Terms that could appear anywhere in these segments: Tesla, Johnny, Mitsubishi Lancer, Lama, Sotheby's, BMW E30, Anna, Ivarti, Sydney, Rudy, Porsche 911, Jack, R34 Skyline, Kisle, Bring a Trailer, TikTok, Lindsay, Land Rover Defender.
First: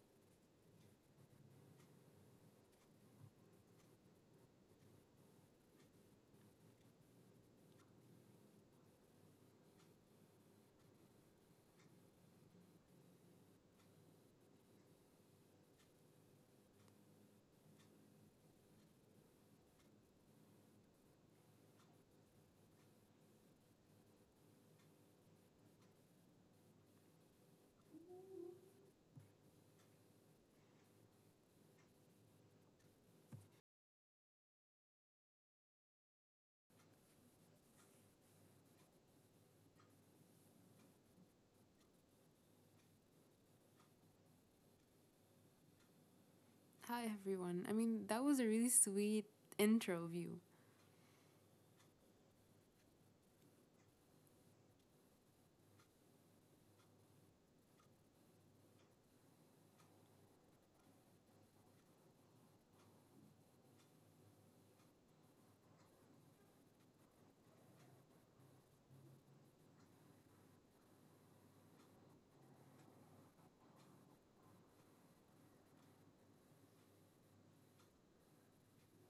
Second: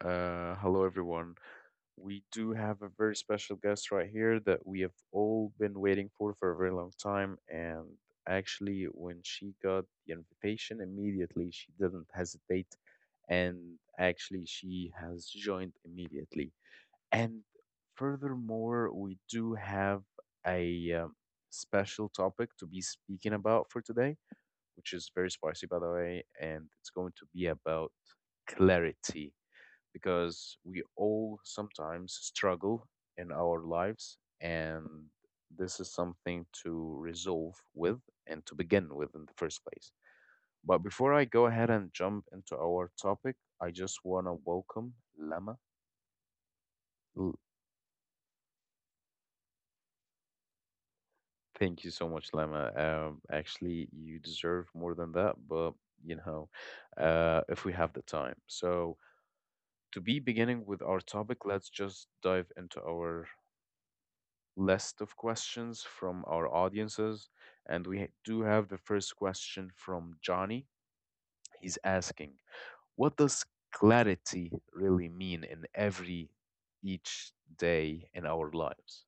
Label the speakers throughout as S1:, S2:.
S1: Hello, everyone. We do have a very special guest right here that we have all been waiting for a very long time. And actually, when she got the invitation, immediately she didn't hesitate. And actually, she has joined immediately. And furthermore, we do have a special topic to be speaking about for today, which is very spicy, by the way. And it's going to be about clarity because we all sometimes struggle in our lives, and this is something to resolve with and to begin with in the first place. But before I go ahead and jump into our topic, I just want to welcome Lama.
S2: Hi,
S1: L-
S2: everyone. That was a really sweet intro of you.
S1: Thank you so much, Lama. Actually, you deserve more than that, but you know, if we have the time. So, to be beginning with our topic, let's just dive into our list of questions from our audiences. And we do have the first question from Johnny. He's asking, what does clarity really mean in every each day in our lives?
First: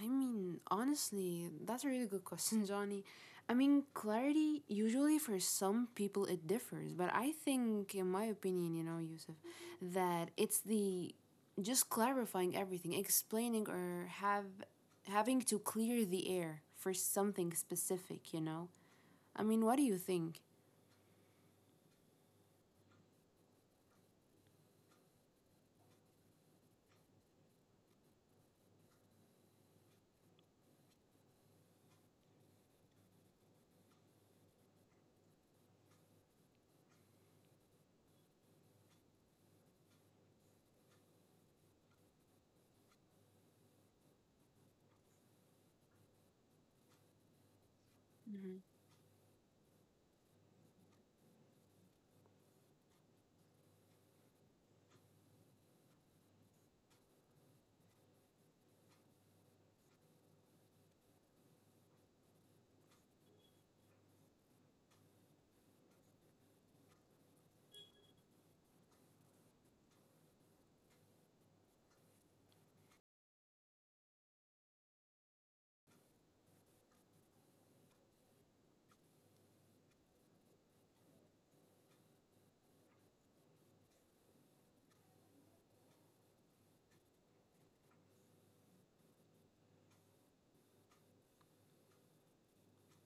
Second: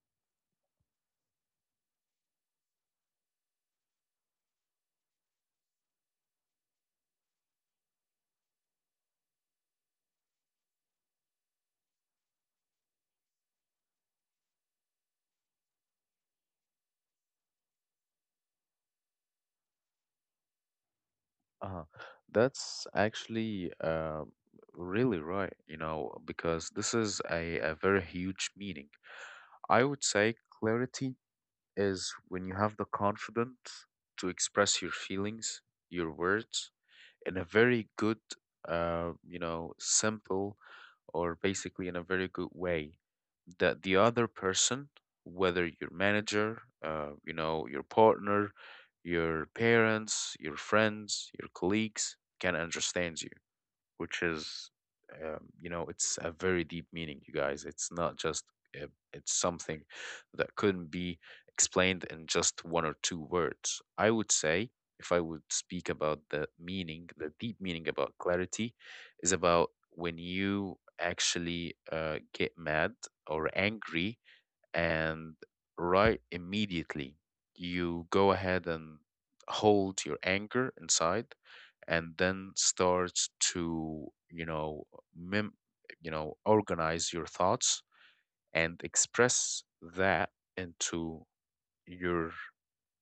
S2: Honestly, that's a really good question, Johnny. Clarity, usually for some people it differs, but I think, in my opinion, Yusuf, that it's the just clarifying everything, explaining or have having to clear the air for something specific, What do you think?
S1: Uh, that's actually really right, you know, because this is a very huge meaning. I would say clarity is when you have the confidence to express your feelings, your words, in a very good, you know, simple, or basically in a very good way, that the other person, whether your manager, you know, your partner,
S2: Hmm
S1: your parents, your friends, your colleagues, can understand you, which is, you know, it's a very deep meaning, you guys. It's not just, uh, it's something that couldn't be explained in just one or two words. I would say, if I would speak about the meaning, the deep meaning about clarity, is about when you actually get mad or angry, and right immediately you go ahead and hold your anger inside, and then starts to, you know, mem- you know, organize your thoughts and express that into your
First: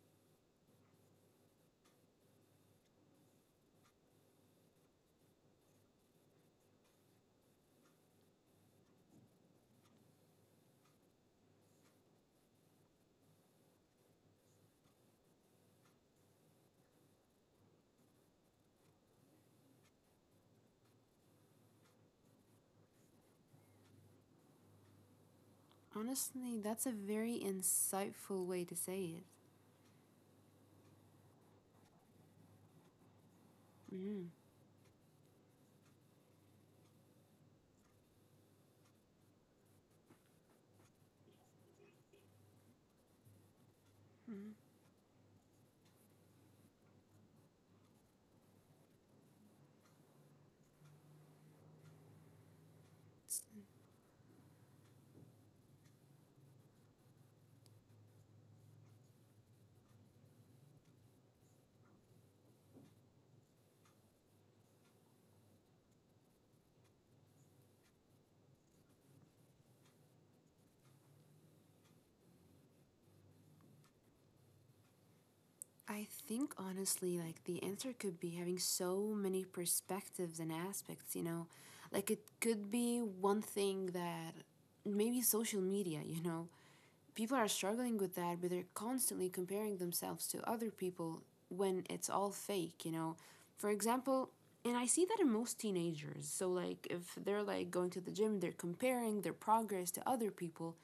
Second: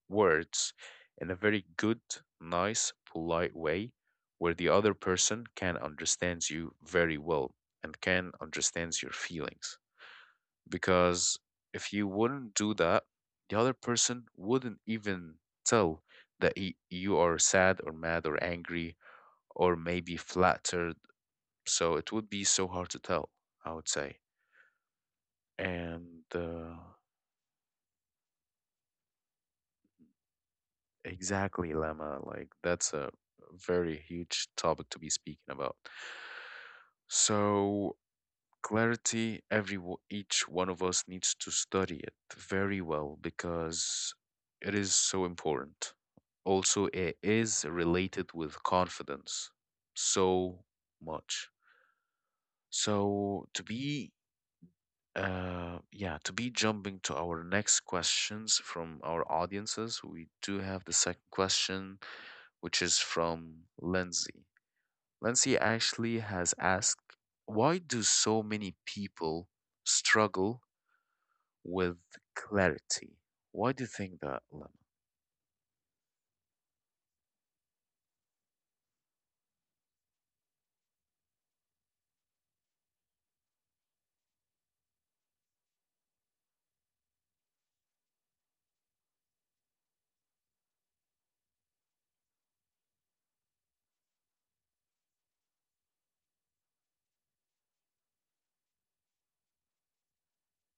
S1: words in a very good, nice, polite way where the other person can understands you very well and can understands your feelings, because if you wouldn't do that, the other person wouldn't even tell that you are sad or mad or angry, or maybe flattered. So it would be so hard to tell, I would say. And
S2: Honestly, that's a very insightful way to say it.
S1: Exactly, Lemma, like that's a very
S2: Mm.
S1: huge topic to be speaking about. So clarity, each one of us needs to study it very well, because it is so important. Also, it is related with confidence so much. So to be yeah, to be jumping to our next questions from our audiences, we do have the second question, which is from Lindsay. Lindsay actually has asked, why do so many people struggle with clarity. Why do you think that, Lemma?
S2: I think honestly, like the answer could be having so many perspectives and aspects, Like it could be one thing that maybe social media, People are struggling with that, but they're constantly comparing themselves to other people when it's all fake, For example, and I see that in most teenagers. So like if they're like going to the gym, they're comparing their progress to other people,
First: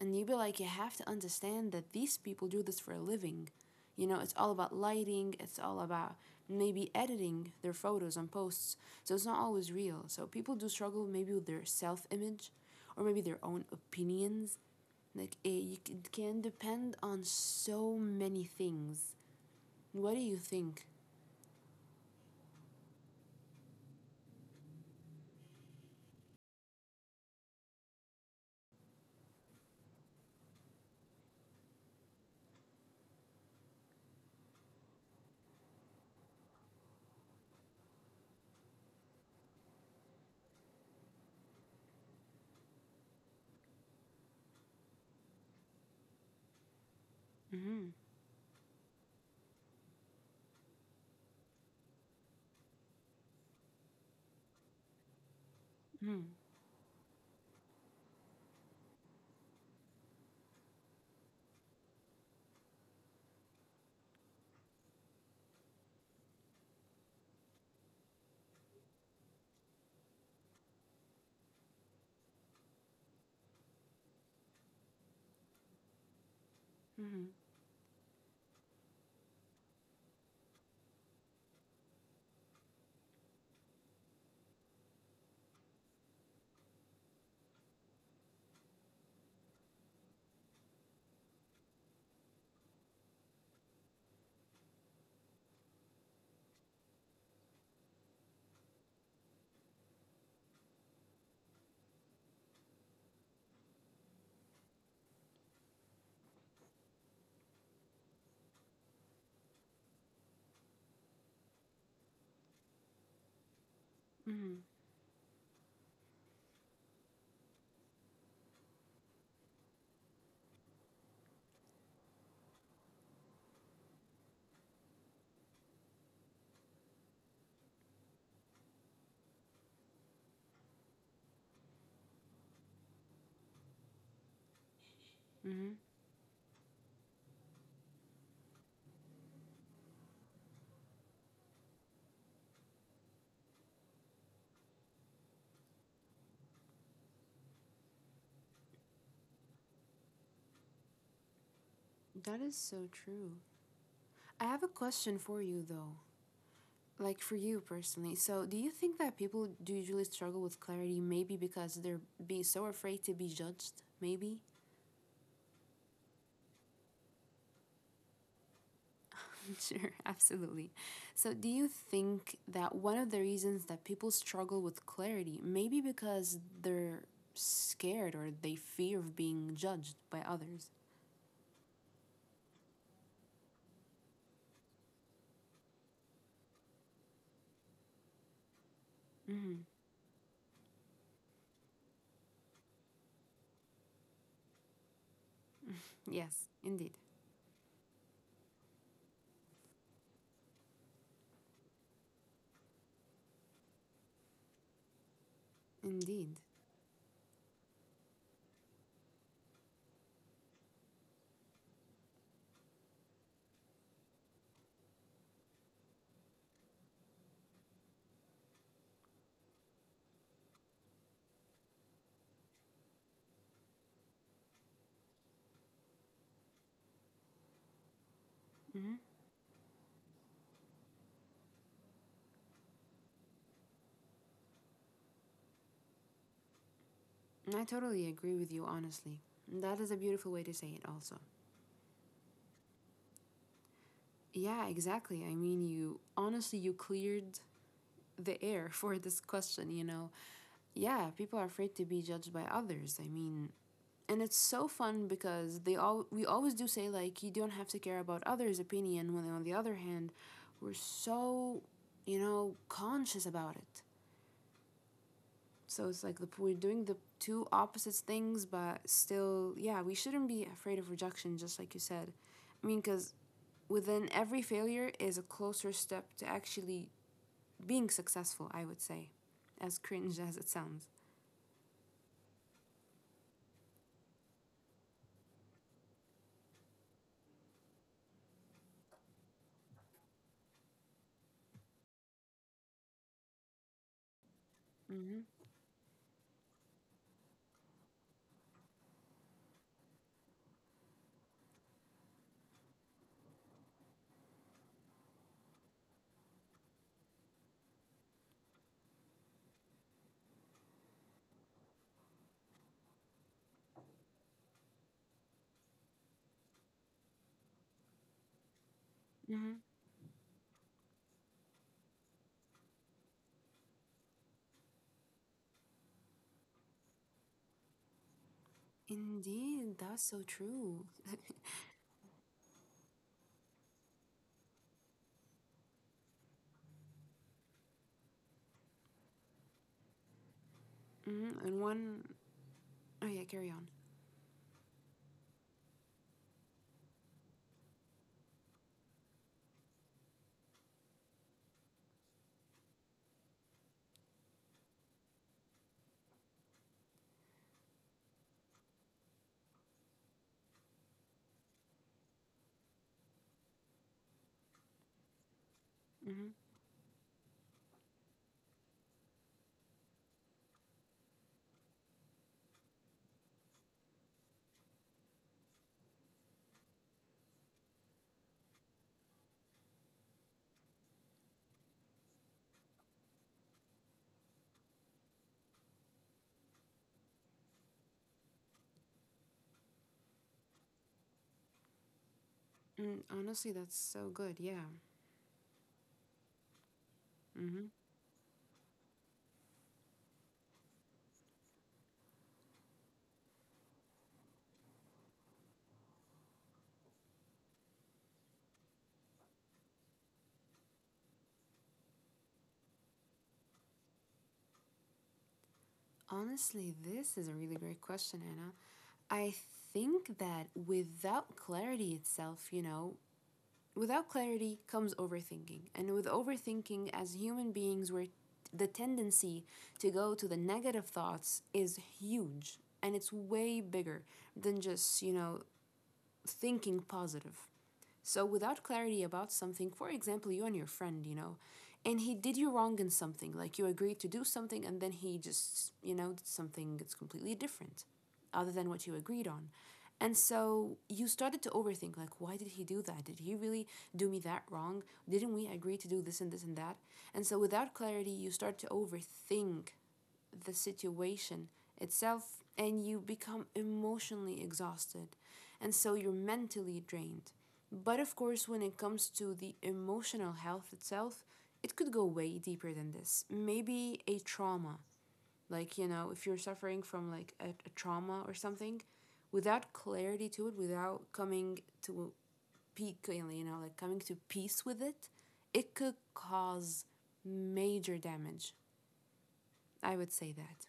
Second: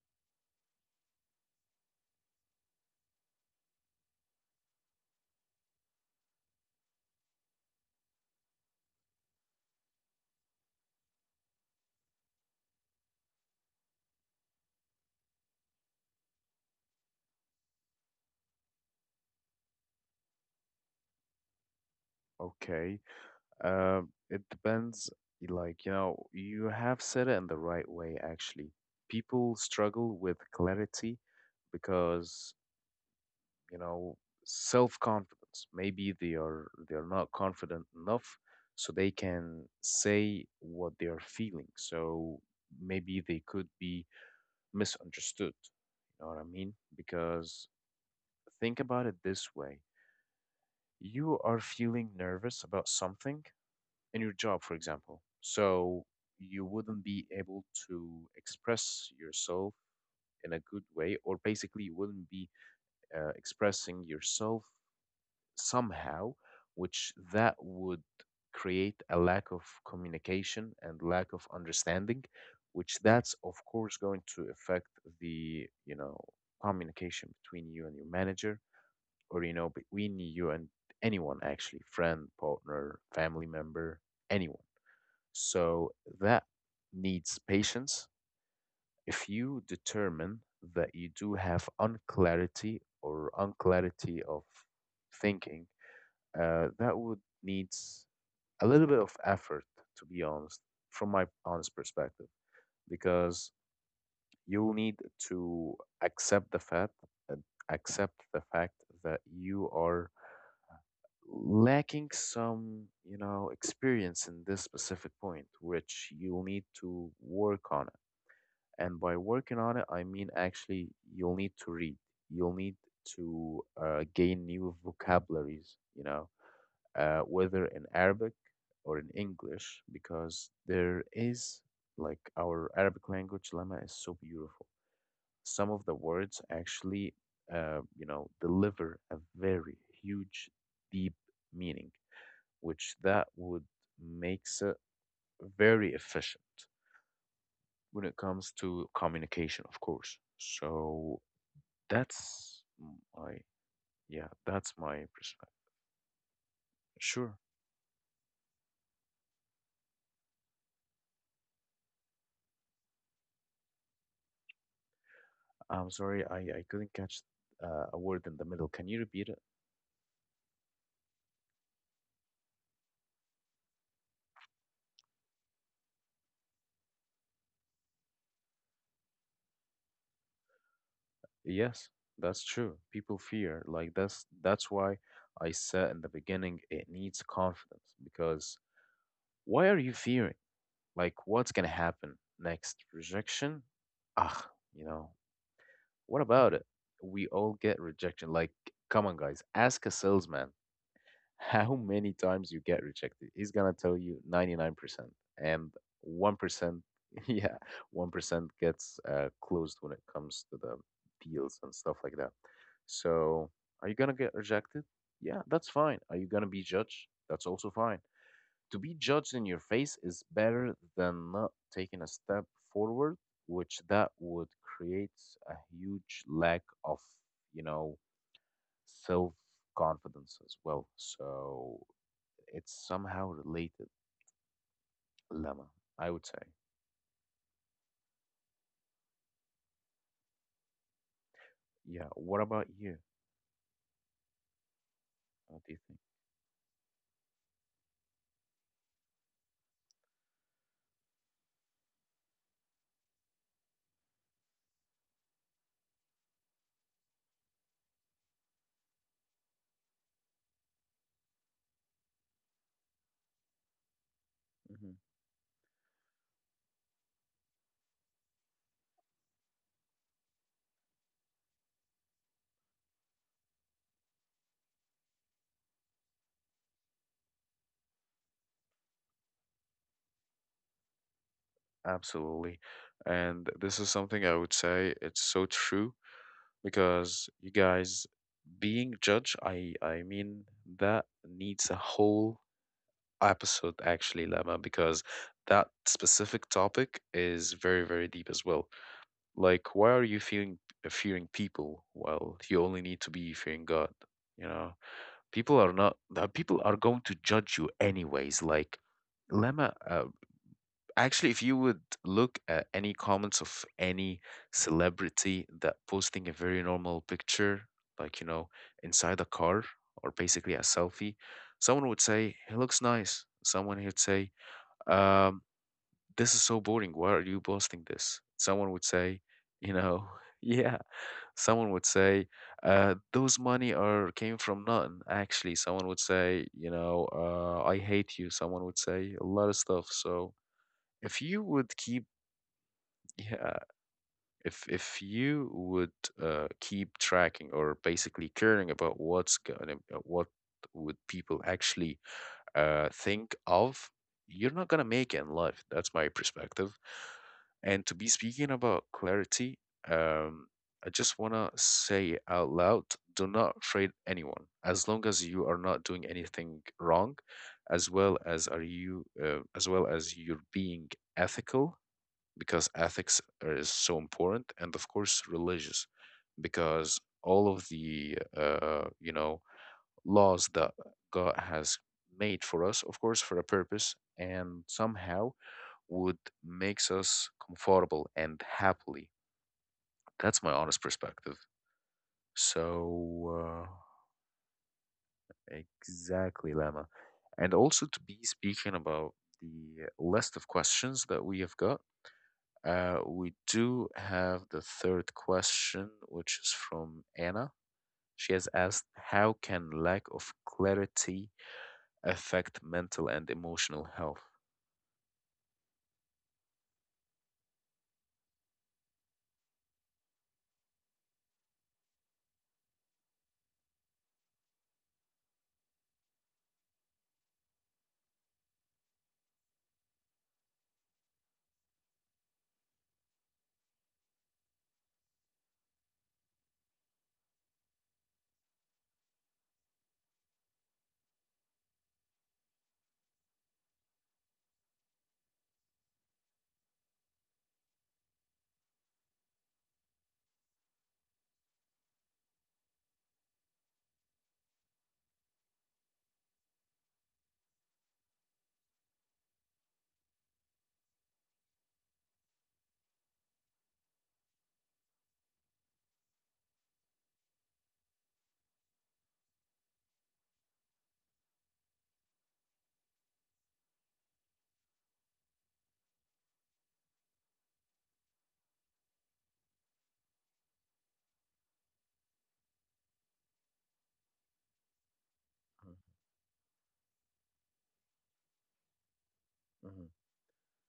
S2: and you be like you have to understand that these people do this for a living. It's all about lighting, it's all about maybe editing their photos and posts. So it's not always real. So people do struggle maybe with their self-image or maybe their own opinions like it, you can depend on so many things. What do you think?
S1: Okay. It depends. Like, you know, you have said it in the right way, actually. People struggle with clarity because, you know, self-confidence. Maybe they are not confident enough so they can say what they are feeling. So maybe they could be misunderstood. You know what I mean? Because
S2: Mm-hmm.
S1: think about it this way. You are feeling nervous about something in your job, for example. So
S2: Mm-hmm.
S1: you wouldn't be able to express yourself in a good way, or basically, you wouldn't be expressing yourself somehow, which that would create a lack of communication and lack of understanding, which that's of course going to affect the, you know,
S2: Mm-hmm.
S1: communication between you and your manager, or you know, between you and anyone, actually, friend, partner, family member, anyone. So that needs patience. If you determine that you do have unclarity, or unclarity of thinking, that would needs a little bit of effort, to be honest, from my honest perspective, because you'll need to accept the fact, uh, accept the fact that you are lacking some, you know, experience in this
S2: Mm-hmm.
S1: specific point, which you'll need to work on it. And by working on it I mean actually you'll need to read, you'll need to gain new vocabularies, you know, whether in Arabic or in English, because there is, like, our Arabic language, Lama, is so beautiful. Some of the words actually, you know, deliver a very huge, deep meaning, which that would makes it very efficient when it comes to communication, of course. So
S2: That
S1: that's
S2: is so
S1: my
S2: true.
S1: yeah,
S2: I
S1: that's
S2: have a
S1: my
S2: question for
S1: perspective.
S2: you though. Like
S1: Sure.
S2: for you personally. So, do you think that people do usually struggle with clarity maybe because they're be so afraid to be judged? Maybe?
S1: I'm sorry, I couldn't catch a word in the middle. Can you repeat it?
S2: Sure, absolutely. So, do you think that one of the reasons that people struggle with clarity maybe because they're scared or they fear of being judged by others?
S1: Yes, that's true. People fear. Like that's why I said in the beginning it needs confidence, because why
S2: Hmm
S1: are you fearing? Like, what's gonna happen next? Rejection? Ah, you know, what about
S2: Yes,
S1: it?
S2: indeed.
S1: We all get rejection. Like, come on, guys, ask a salesman how many times you get rejected. He's gonna tell you 99%, and
S2: Indeed.
S1: 1%, yeah, 1% gets closed when it comes to the deals and stuff like that. So, are you gonna get rejected? Yeah, that's fine. Are you gonna be judged? That's also fine. To be judged in your face is better than not taking a step forward, which that would create a huge lack of, you know,
S2: Hmm
S1: self confidence as well. So it's somehow related, Lemma, I would say.
S2: I totally agree with you, honestly. That is a beautiful way to say it, also.
S1: Yeah. What about you?
S2: Yeah, exactly. I
S1: What
S2: mean,
S1: do you
S2: you honestly, you cleared the air for this question, Yeah, people are afraid to be judged by others. I mean, and it's so fun because they all we always do say like you don't have to care about others' opinion when on the other hand we're so you know conscious about it.
S1: think? Hmm.
S2: So it's like we're doing the two opposite things, but still, yeah, we shouldn't be afraid of rejection, just like you said. I mean, because within every failure is a closer step to actually being successful, I would say, as cringe as it sounds.
S1: Absolutely. And this is something I would say it's so true, because you guys, being judged, I mean, that needs a whole episode actually, Lama, because
S2: Mm-hmm.
S1: that specific topic is very, very deep as well. Like, why are you fearing people? Well, you only need to be fearing God. You know, people are not. People are going to judge you anyways. Like, Lama, actually, if you would look at any comments of any celebrity that posting a very normal picture, like, you know, inside a
S2: Mm-hmm.
S1: car, or basically a selfie, someone would say he looks nice. Someone would say, um, this is so boring. Why are you posting this? Someone would say, you
S2: Indeed, that's
S1: know,
S2: so
S1: yeah.
S2: true.
S1: Someone would say, those money are came from nothing. Actually, someone would say, you know, I hate you. Someone would say a lot of stuff. So if
S2: hmm
S1: you
S2: And
S1: would
S2: one.
S1: keep,
S2: Oh yeah, carry
S1: yeah,
S2: on.
S1: if you would keep tracking or basically caring about what's going, what would people actually think of, you're not gonna make it in life. That's my perspective. And to be speaking about clarity, um, I just wanna say it out loud, do not afraid anyone. As long as you are not doing
S2: Mm-hmm.
S1: anything wrong, as well as you're being ethical, because is so important, and of course religious, because all of the you know, laws that God has made for us, of course, for a purpose, and somehow would makes us comfortable and happily. That's my honest perspective.
S2: Mm, honestly,
S1: So
S2: that's so good. Yeah.
S1: exactly, Lama, and
S2: Mm-hmm.
S1: also to be speaking about the list of questions that we have got. We do have the third question, which is from Anna. She has asked, "How can lack of clarity affect mental and emotional health?"
S2: Honestly, this is a really great question, Anna. I think that without clarity itself, without clarity comes overthinking, and with overthinking, as human beings, we're the tendency to go to the negative thoughts is huge and it's way bigger than just you know thinking positive. So without clarity about something, for example, you and your friend, and he did you wrong in something, like you agreed to do something and then he just, did something that's completely different other than what you agreed on. And so you started to overthink like why did he do that? Did he really do me that wrong? Didn't we agree to do this and this and that? And so without clarity, you start to overthink the situation itself and you become emotionally exhausted and so you're mentally drained. But of course, when it comes to the emotional health itself, it could go way deeper than this. Maybe a trauma, like, if you're suffering from like a trauma or something, without clarity to it, without coming to peak, like coming to peace with it, it
S1: Mhm,
S2: could cause major damage.
S1: mhm.
S2: I would say that.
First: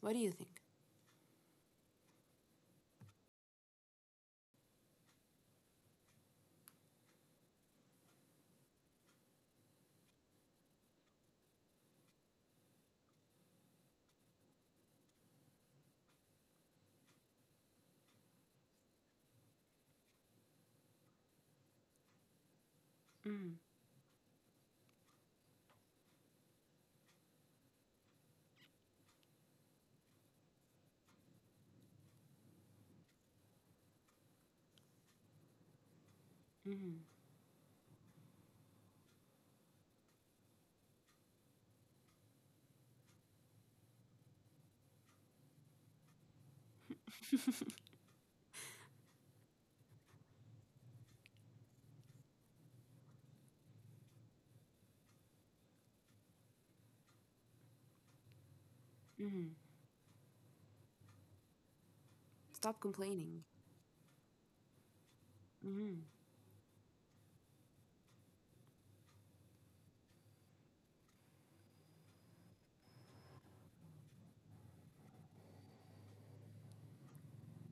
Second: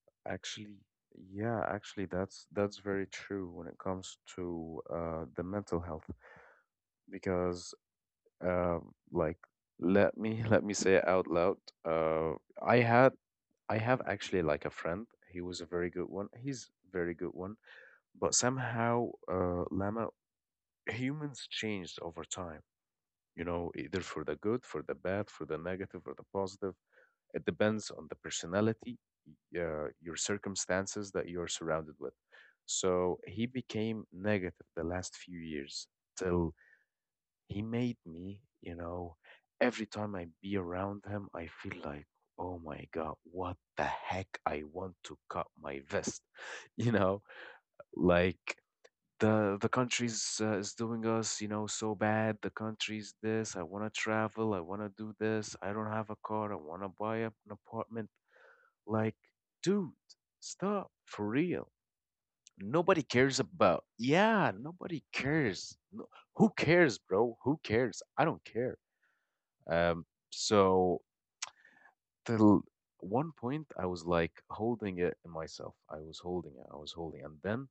S2: What do you think?
S1: Actually, yeah, actually, that's very true when it comes to the mental health, because, uh, like, let me let me say it out loud. Uh, I had I have actually like a friend. He was a very good one. He's a very good one. But somehow, Lama, humans changed over time. You
S2: Mm.
S1: know, either for the good, for the bad, for the negative, or the positive. It depends on the personality, your circumstances that you're surrounded with. So he became negative the last few years till
S2: mm.
S1: he made me, you know, every time I be around him, I feel like, oh my God, what the heck? I want to cut my vest, you know, like, the country's is doing us, you know, so bad. The country's this. I want to travel. I want to do this. I don't have a car. I want to buy an apartment. Like, dude, stop for real.
S2: Stop
S1: Nobody cares
S2: complaining.
S1: about. Yeah, nobody cares.
S2: Mm,
S1: No, who cares, bro? Who cares? I don't care. So till one point, I was like holding it in myself. I was holding it. I was holding, and then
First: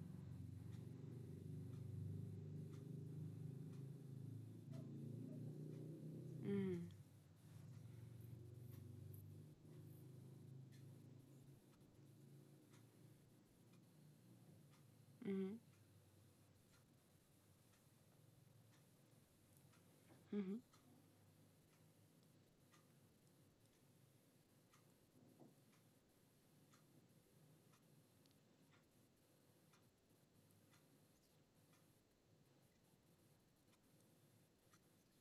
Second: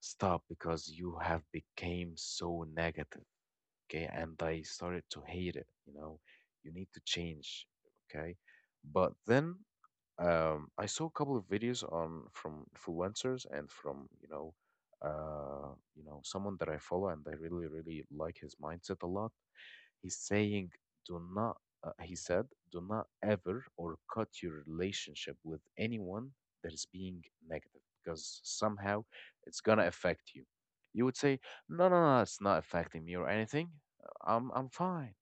S1: stop because you have became so negative. Okay, and I started to hate it. You know, you
S2: mm,
S1: need to change. Okay, but then I saw a couple of videos on from influencers and from,
S2: mm, mm,
S1: you know, someone that I follow and I really, really like his mindset a lot. He's
S2: mm,
S1: saying, do not, he said, do not ever or cut your relationship with anyone that is being negative, because somehow it's gonna affect you. You would say, no, no, no, it's not affecting me or anything. I'm fine.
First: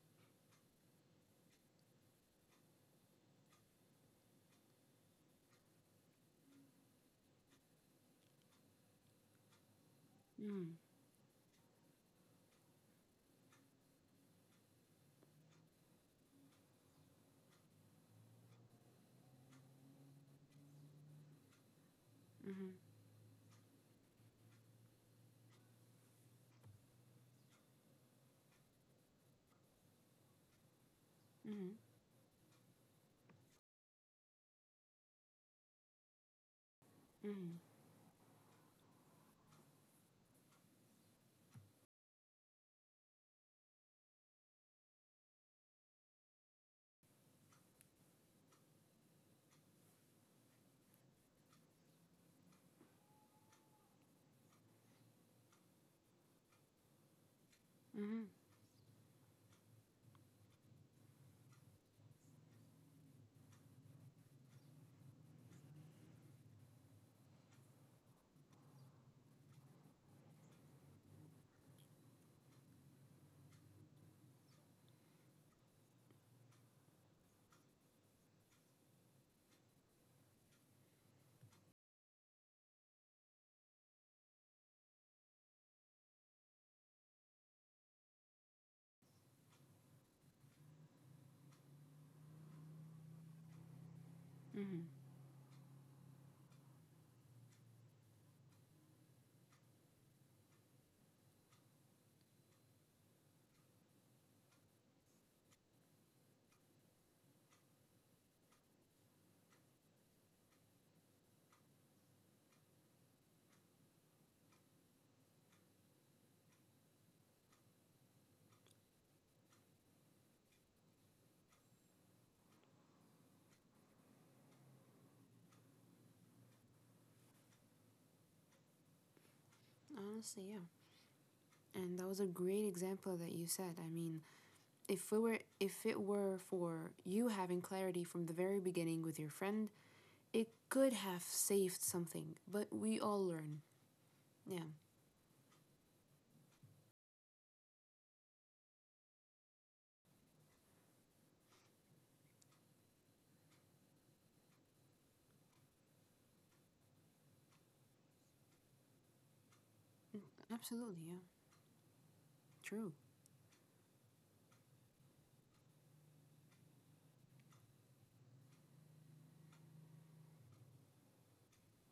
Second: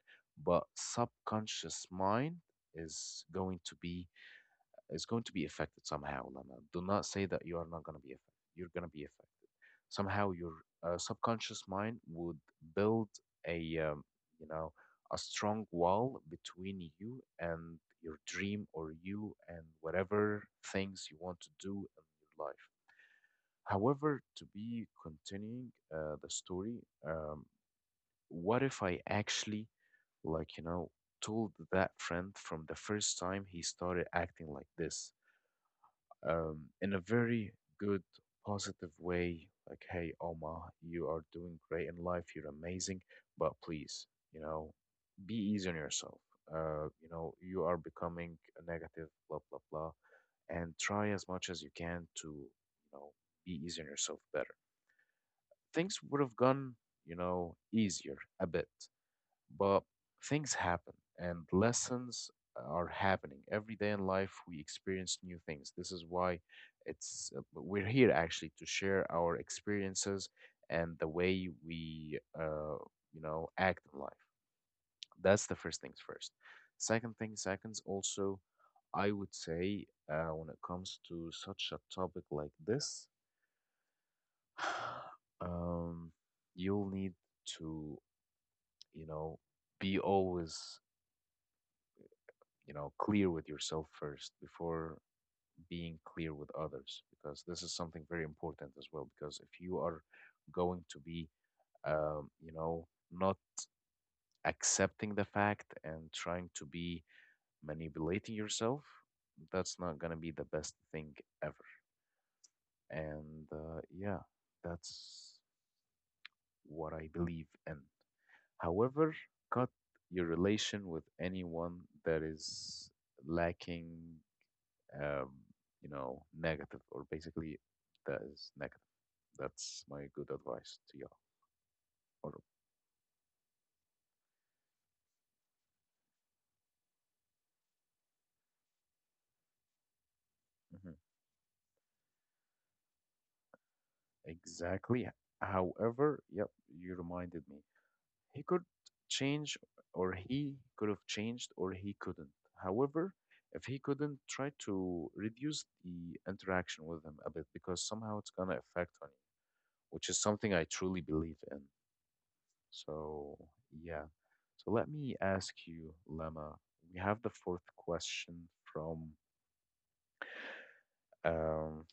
S1: But subconscious mind is going to be is going to be affected somehow, Lama. Do not say that you are not going to be affected. You're going to be affected. Somehow your
S2: mm,
S1: subconscious mind would build a, um, you know, a strong wall between you and your dream or you and whatever things you want to do in your life. However, to be continuing the story, um, what if I actually, like, you know, told
S2: mm,
S1: that friend from the first time he started acting like this in a very
S2: mm,
S1: good, positive way. Like, hey, Oma, you are doing great in life. You're amazing, but please, you know, be easy on yourself. You are becoming a negative, blah, blah, blah. And try as much as you can to, be easy on yourself better. Things would have gone, easier
S2: mm,
S1: a bit. But things happen and lessons are happening. Every day in life, we experience new things. This is why it's we're here actually to share our experiences and the way we act in life. That's the first things first. Second thing, seconds also, I would say when it comes to such a topic like this, um, you'll need to you know be always clear with yourself first
S2: mm.
S1: before being clear with others, because this is something very important as well. Because if you are going to be, um, you know, not accepting the fact and trying to be manipulating yourself, that's not going to be the best thing ever. And yeah, that's what I believe in. However, cut your relation with anyone that is lacking um, negative or basically that is negative. That's my good
S2: Honestly, yeah.
S1: advice to you.
S2: And that was a
S1: Or
S2: great example that you said. I mean, if we were, if it were for you having clarity from the very beginning with your friend, it
S1: Mhm.
S2: could have saved something. But we all learn. Yeah,
S1: Exactly. However, yep, you reminded me. He could change, or he could have changed, or he couldn't. However, if he couldn't, try to reduce the interaction with him a bit because somehow it's gonna affect on you, which is
S2: mm,
S1: something I
S2: absolutely.
S1: truly
S2: Yeah,
S1: believe in.
S2: true.
S1: So, yeah. So let me ask you, Lama. We have the fourth question from um,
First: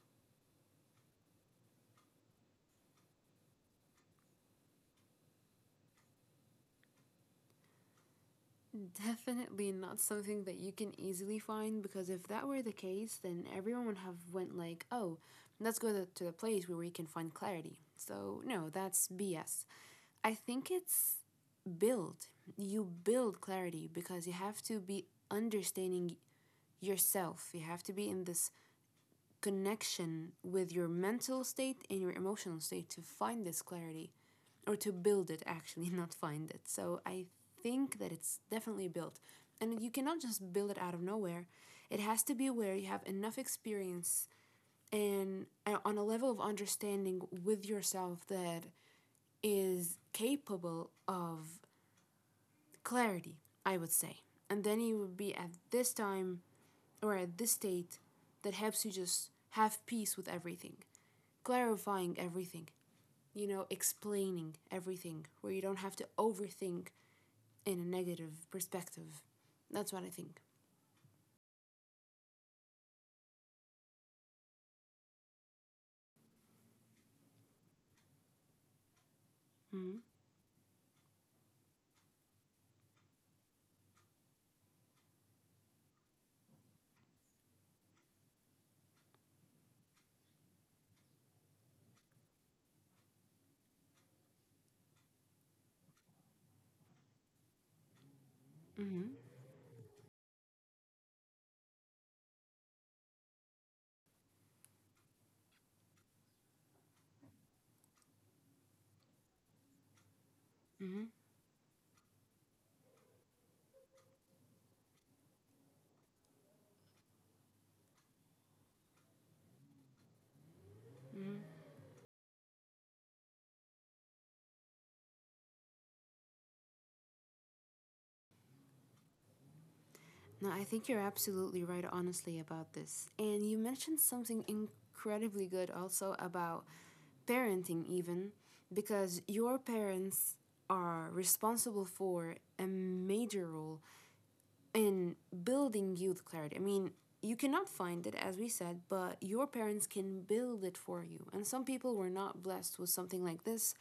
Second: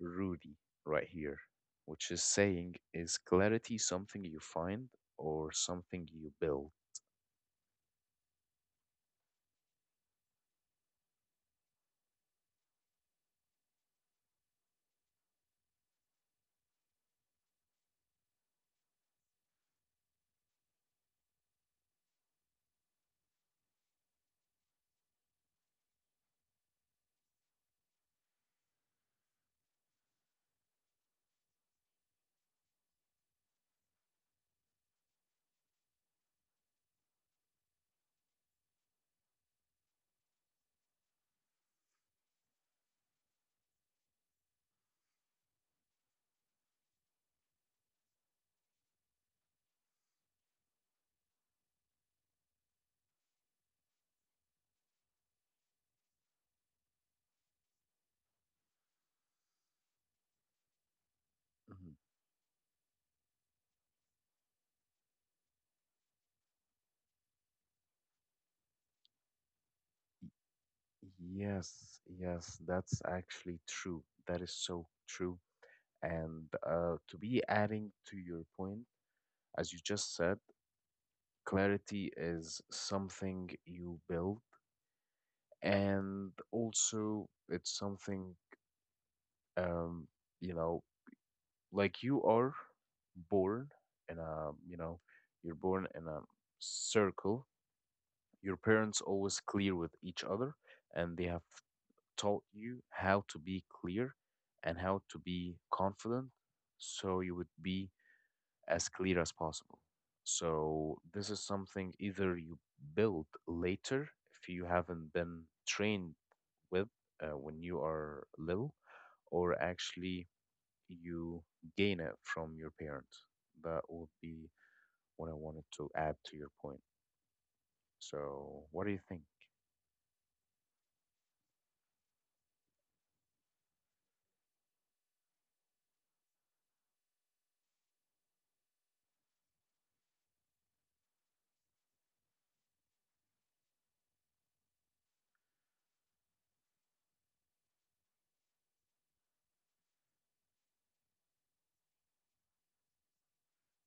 S1: Rudy right here, which is saying, is clarity something you find or something you build?
S2: Definitely not something that you can easily find, because if that were the case then everyone would have went like, oh, let's go to the place where we can find clarity, so no, that's B S. I think it's build. You build clarity because you have to be understanding yourself. You have to be in this connection with your mental state and your emotional state to find this clarity or to build it actually not find it. So I think that it's definitely built, and you cannot just build it out of nowhere. It has to be where you have enough experience and on a level of understanding with yourself that is capable of clarity, I would say. And then you would be at this time or at this state that helps you just have peace with everything,
S1: Mhm.
S2: clarifying everything, explaining everything where you don't have to overthink in a negative perspective. That's what I think.
S1: Yes, yes, that's actually true. That is so true. And to be adding to your point, as you
S2: Mm-hmm.
S1: just said, clarity is something you build and also it's something um you know like you are born in a you're born in a circle. Your parents
S2: Mm-hmm.
S1: always clear with each other and they have taught you how to be clear and how to be confident, so you would be as clear as possible. So
S2: Mm-hmm.
S1: this is something either you build later if you haven't been trained with when you are little, or actually you gain it from your parents. That would be what I wanted to add to your point. So, what do you think?
S2: No, I think you're absolutely right, honestly, about this. And you mentioned something incredibly good also about parenting, even, because your parents are responsible for a major role in building youth clarity. I mean, you cannot find it, as we said, but your parents can build it for you. And some people were not blessed with something like this,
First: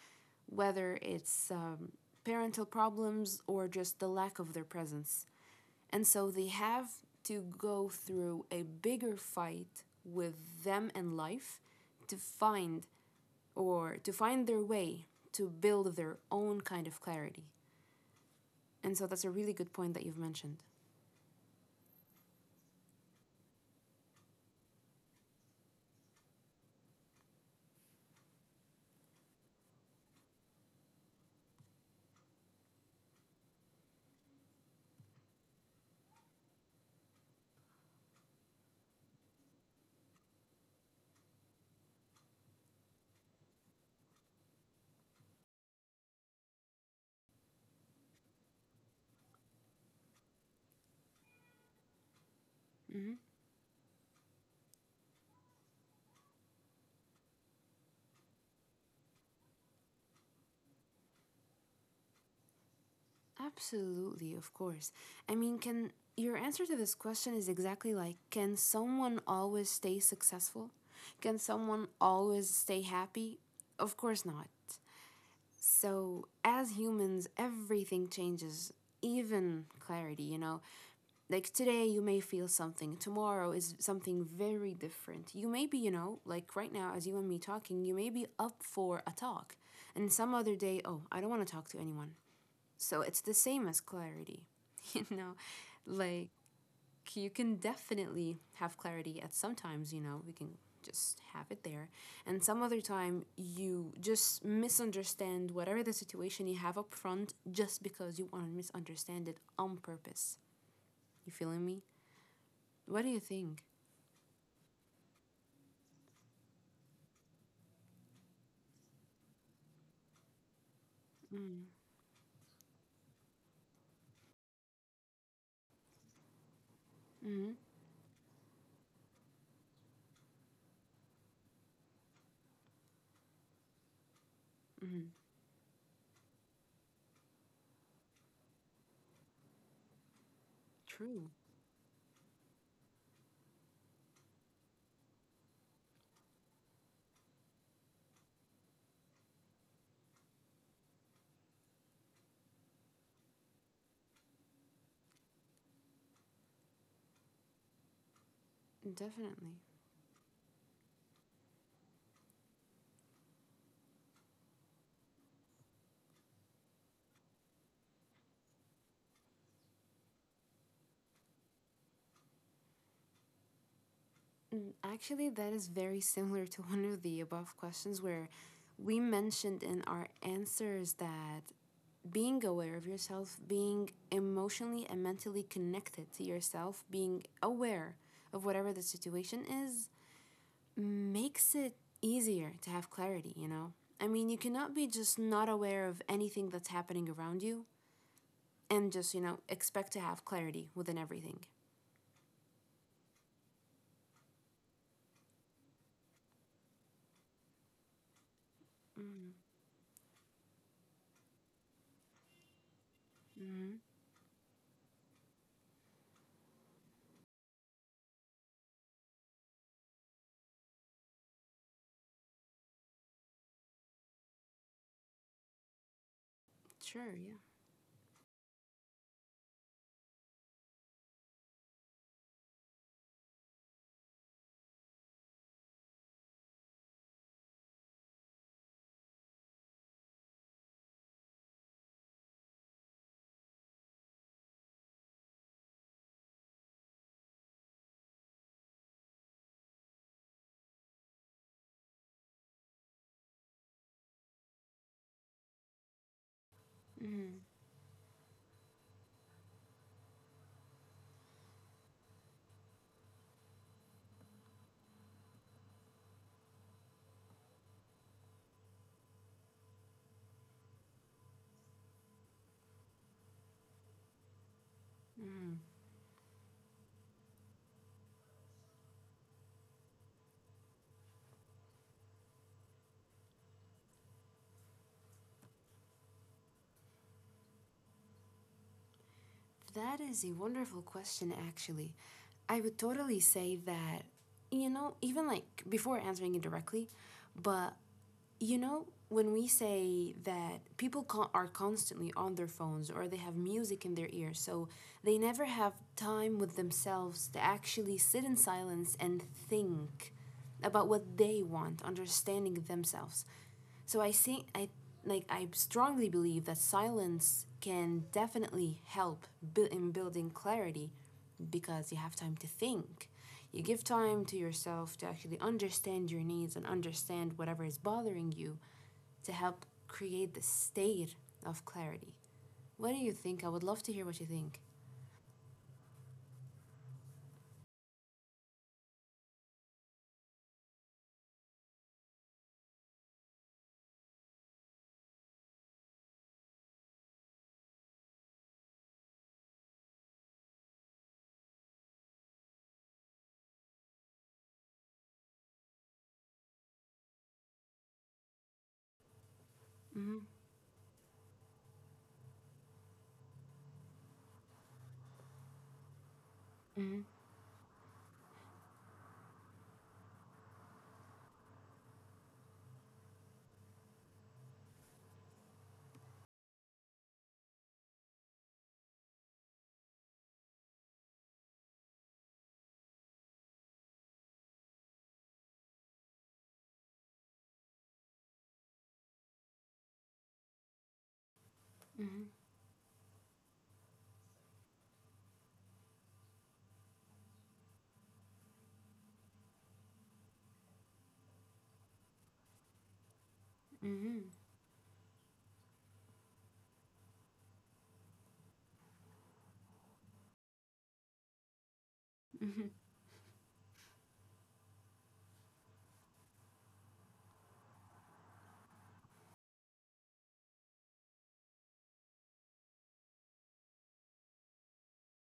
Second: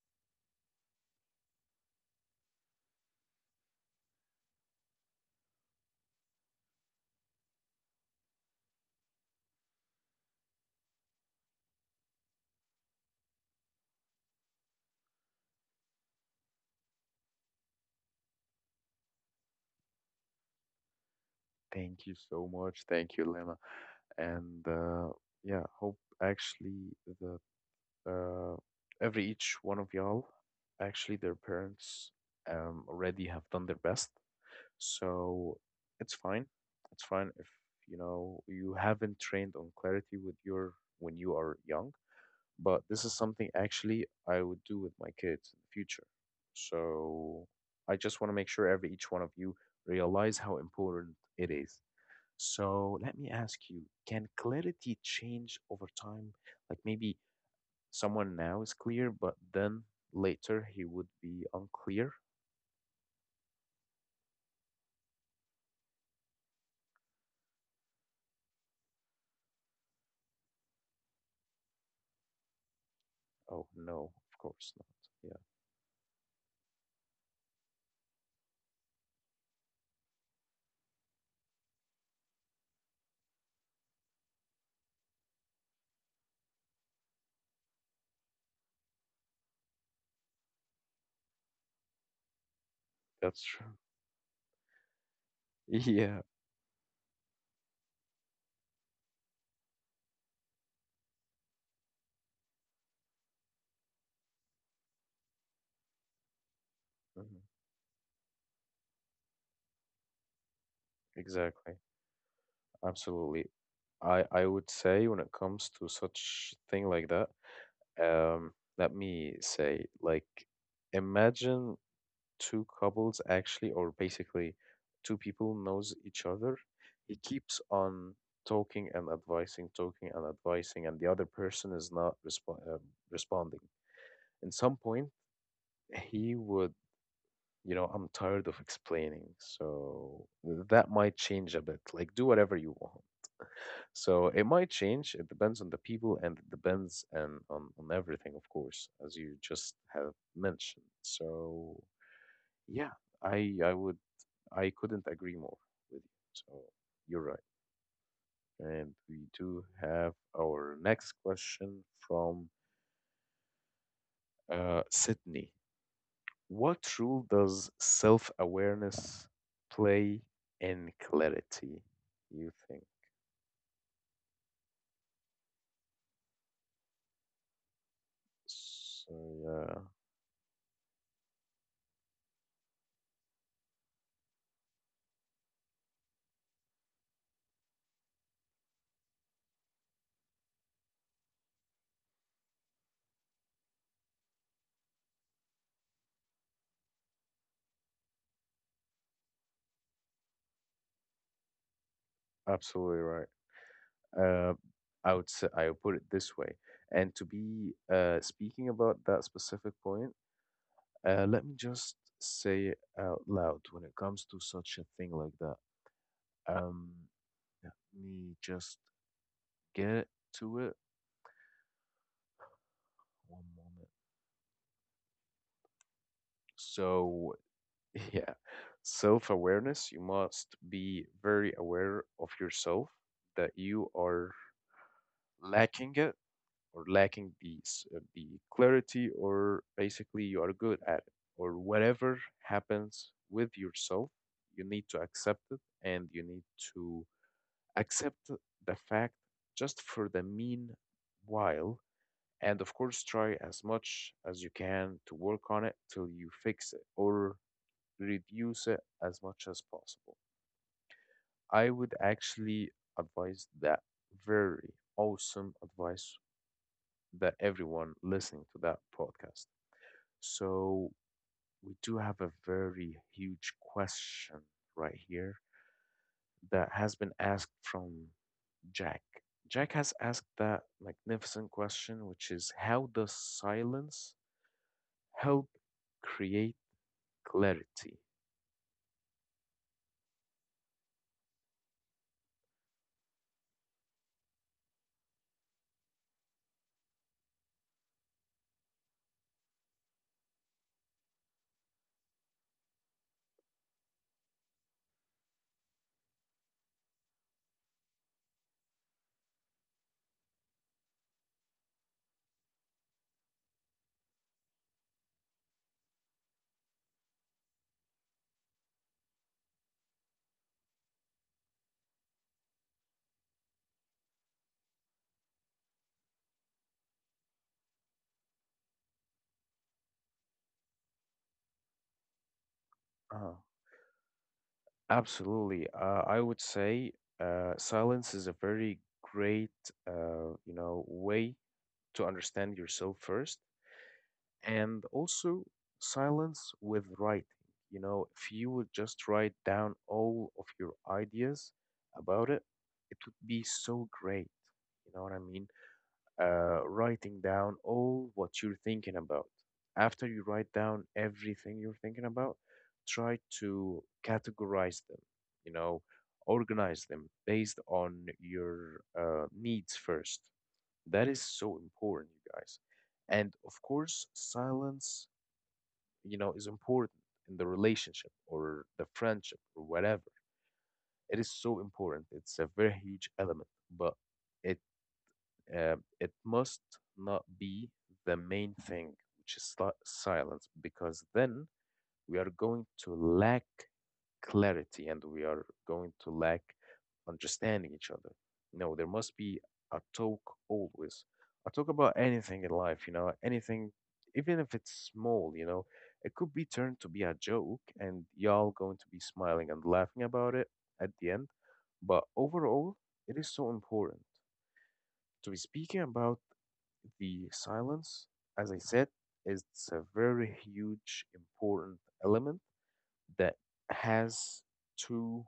S2: whether it's parental problems or just the lack of their presence. And so they have to go through a bigger fight with them and life to find or to find their way to build their own kind of clarity. And so that's a really good point that you've mentioned.
S1: Thank you so much. Thank you, Lema. And yeah, hope actually that uh, every each one of y'all, actually their parents already have done their best. So it's fine. It's fine if you haven't trained on clarity with your when you are young. But this is something actually I would do with my kids in the future. So I just want to make sure every each one of you realize how important it is. So let me ask you, can clarity change over time? Like maybe someone now is clear, but then later he would be unclear?
S2: Absolutely, of course. I mean, can your answer to this question is exactly like, can someone always stay successful? Can someone always stay happy?
S1: Oh
S2: Of
S1: no,
S2: course
S1: of
S2: not.
S1: course not. Yeah,
S2: So, as humans, everything changes, even clarity, Like today, you may feel something, tomorrow is something very different. You may be, like right now, as you and me talking, you may be up for a talk. And some other day, oh, I don't want to talk to anyone. So it's the
S1: that's
S2: same
S1: true.
S2: as clarity, you know? Like,
S1: Yeah,
S2: you can definitely have clarity at sometimes, we can just have it there. And some other time, you just misunderstand whatever the situation you have up front
S1: mhm,
S2: just because you want to misunderstand it on purpose. You feeling me?
S1: exactly.
S2: What do you
S1: Absolutely.
S2: think?
S1: I would say when it comes to such thing like that. Um, Let me say, like, imagine two couples actually, or basically two people knows each other. He
S2: Mm hmm.
S1: keeps on talking and advising, and the other person is not responding. In some
S2: Mm hmm.
S1: point, he would, you know, I'm tired of explaining, so that might
S2: True.
S1: change a bit. Like, do whatever you want. So it might change. It depends on the people and it depends and on everything, of course, as you just have mentioned. So yeah, I would I couldn't agree more with you. So you're right. And we
S2: Definitely.
S1: do have our next question from Sydney. What role does self-awareness play in clarity, you think?
S2: Mm, actually, that is very similar to one of the above questions where we
S1: So
S2: mentioned in
S1: yeah,
S2: our answers that being aware of yourself, being emotionally and mentally connected to yourself, being aware of whatever the situation is, makes it easier to have clarity, I mean, you cannot be just not aware of anything that's happening around you and just, expect to have clarity within everything.
S1: absolutely right. Uh, I would say, I would put it this way. And to be speaking about that specific point, let me just say it out loud
S2: Mm-hmm.
S1: when it comes to such a thing like that. Um, Let me just get to it one moment.
S2: Sure, yeah.
S1: So, yeah, self-awareness, you must be very aware of yourself that you are lacking it or lacking the the clarity, or basically you are good at it, or whatever happens with yourself, you need to accept it and you need to accept the fact just for the meanwhile, and of course try as much as you can to work on it till you fix it or reduce it as much as possible. I would actually advise that very awesome advice that everyone listening to that podcast. So we do have a very huge question right here
S2: Mm-hmm.
S1: that has been asked from Jack. Jack has asked that magnificent question, which is how does silence help create clarity?
S2: That is a wonderful question, actually. I would totally say that, you know, even like before answering it directly, but you know when we say that people are constantly on their phones or they have music in their ears, so they never have time with themselves to actually sit in silence and think about what they want, understanding themselves. So I like I strongly believe that silence can definitely help in building clarity because you have time to think. You give time to yourself to actually understand your needs and understand whatever is bothering you to help create the state of clarity. What do you think?
S1: Uh,
S2: I would love to hear what you think.
S1: absolutely. I would say silence is a very great, way to understand yourself first, and also silence with writing. You know, if you would just write down all of your ideas about it, it would be so great. You know what I mean? Writing down all what you're thinking about. After
S2: Mhm.
S1: you write down everything you're thinking about, try to categorize them, you know, organize
S2: mhm,
S1: them based on your needs first. That is so important, you guys. And of course, silence, you know, is important in the relationship or the friendship or whatever. It is so important. It's a very huge element, but it it must not be the main thing, which is silence, because then
S2: mhm,
S1: we are going to lack clarity and we are going to lack understanding each other. No, there must be a talk always. A talk about anything in life, you know, anything,
S2: mhm,
S1: even if it's small, you know, it could be turned to be a joke and y'all going to be smiling and laughing about it at the end. But
S2: mhm,
S1: overall, it is so important to be speaking about the silence, as I said, is a very huge, important element that has to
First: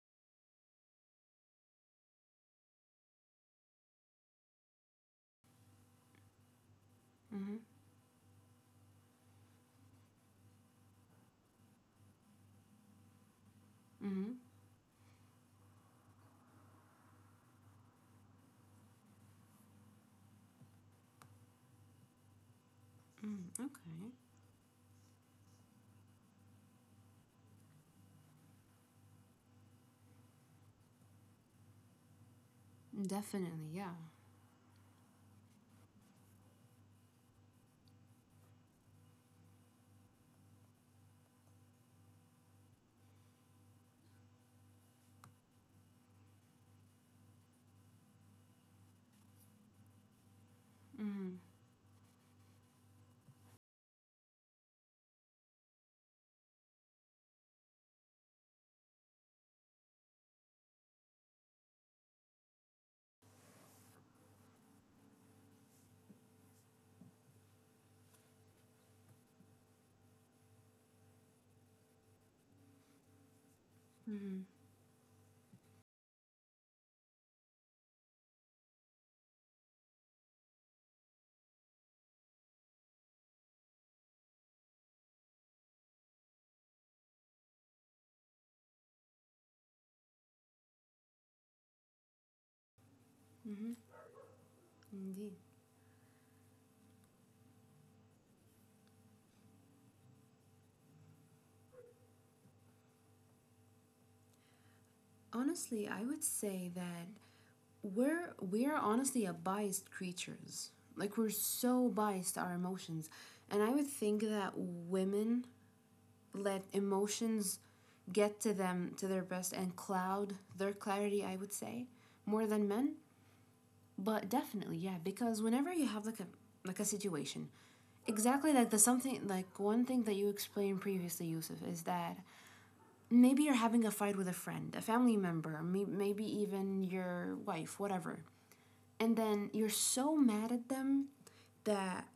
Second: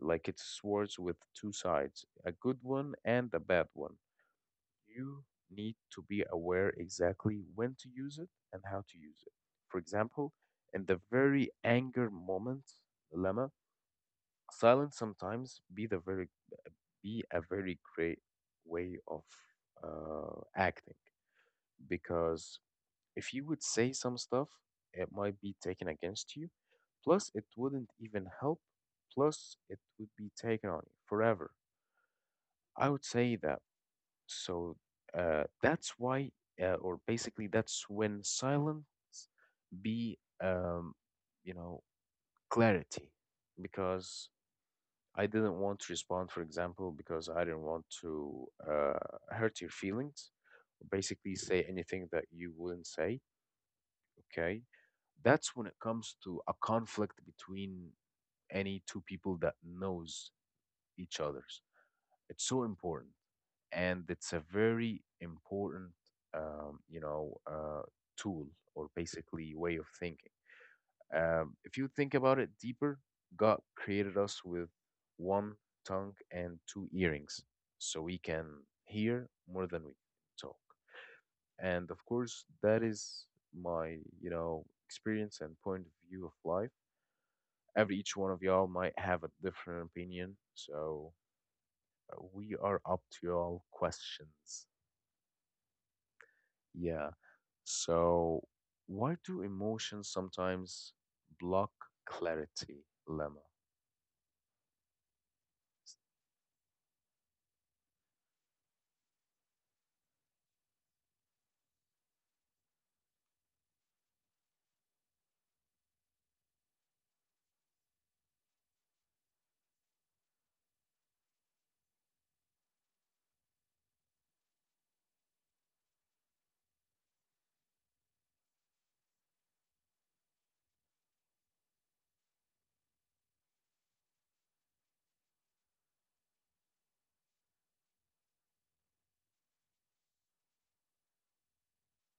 S1: like it's swords with two sides, a good one and a bad one. You need to be aware exactly
S2: mhm,
S1: when to use it and how to use it. For example, in the very anger moment dilemma,
S2: mhm,
S1: silence sometimes be the very be a very great way of acting, because if you
S2: mhm.
S1: would say
S2: Okay.
S1: some stuff, it might be taken against you. Plus, it wouldn't even help. Plus, it would be taken on you forever. I would say that.
S2: Definitely, yeah.
S1: So that's why, or basically, that's when silent be, you know, clarity, because I didn't want to respond, for example, because I didn't want to hurt your feelings, basically
S2: Mhm,
S1: say anything that you wouldn't say. Okay, that's when it comes to a conflict between any two people that knows each other's. It's so important and it's a very important um, you know uh, tool or basically way of thinking. If you think about it deeper, god created us
S2: mhm,
S1: with one tongue and two earrings, so we can hear more than we talk. And of course that is my experience and point of view of life. Every each one of y'all might have a different opinion, so we are up to y'all
S2: mhm,
S1: questions.
S2: indeed.
S1: Yeah. So, why do emotions sometimes block clarity, Lemma?
S2: Honestly, I would say that we're honestly a biased creatures. Like we're so biased to our emotions. And I would think that women let emotions get to them to their best and cloud their clarity, I would say, more than men. But definitely, yeah, because whenever you have like a situation, exactly like the something like one thing that you explained previously, Yusuf, is that maybe you're having a fight with a friend, a family member, maybe even your wife, whatever. And then you're so mad at them that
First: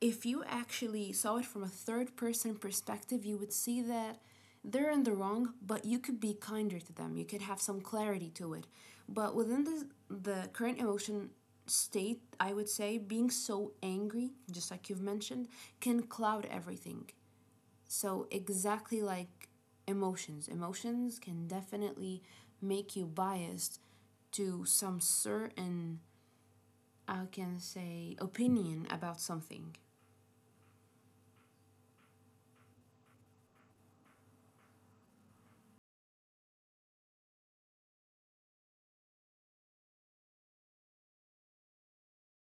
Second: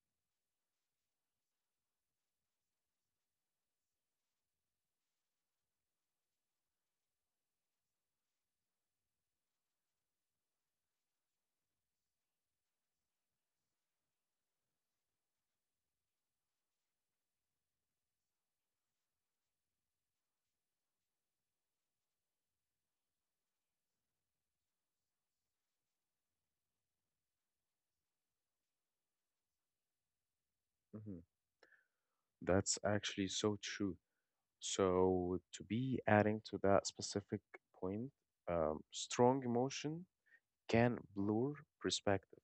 S2: if you actually saw it from a third person perspective, you would see that they're in the wrong, but you could be kinder to them. You could have some clarity to it. But within the current emotion state, I would say being so angry, just like you've mentioned, can cloud everything. So, exactly like emotions can definitely make you biased to some certain, I can say, opinion about something.
S1: Hmm. That's actually so true. So, to be adding to that specific point, strong emotion can blur perspective.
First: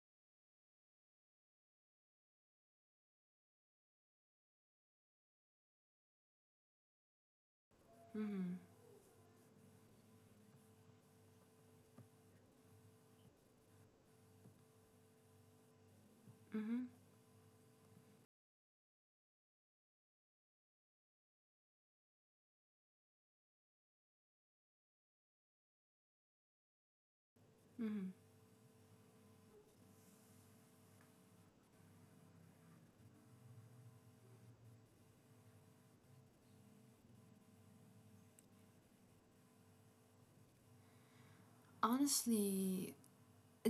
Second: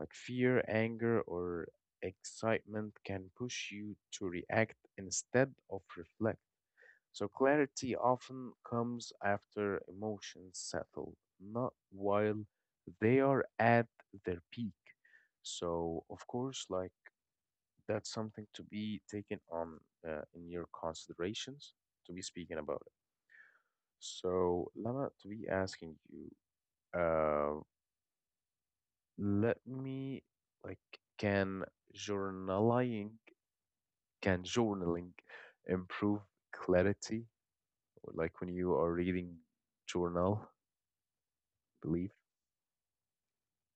S1: Like fear, anger, or excitement can push you to react instead of reflect. So clarity often
S2: Mm-hmm.
S1: comes after emotions settle, not while they are at their peak. So of course,
S2: Mm-hmm.
S1: like that's something to be taken on in your considerations to be speaking about it. So Lama, to be asking you, uh,
S2: Mm-hmm.
S1: let me like can journaling can journaling improve clarity? Or Like when you are reading journal, I believe.
S2: Honestly,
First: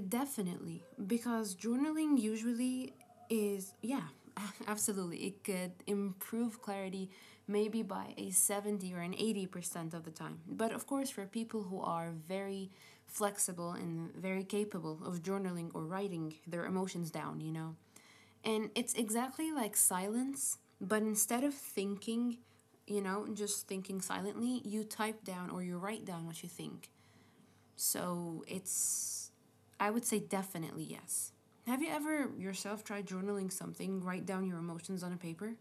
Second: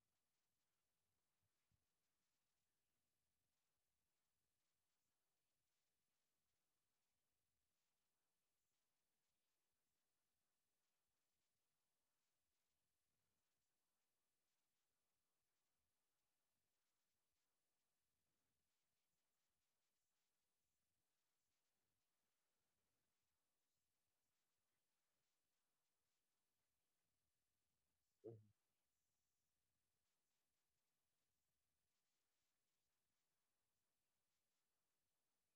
S2: definitely, because journaling usually is, yeah, absolutely. It could improve clarity maybe by a 70 or an 80% of the time. But of course, for people who are very flexible and very capable of journaling or writing their emotions down, And it's exactly like silence, but instead of thinking, just thinking silently, you type down or you write down what you think. So it's, I would say definitely yes. Have you ever yourself tried journaling something? Write down your emotions on a paper?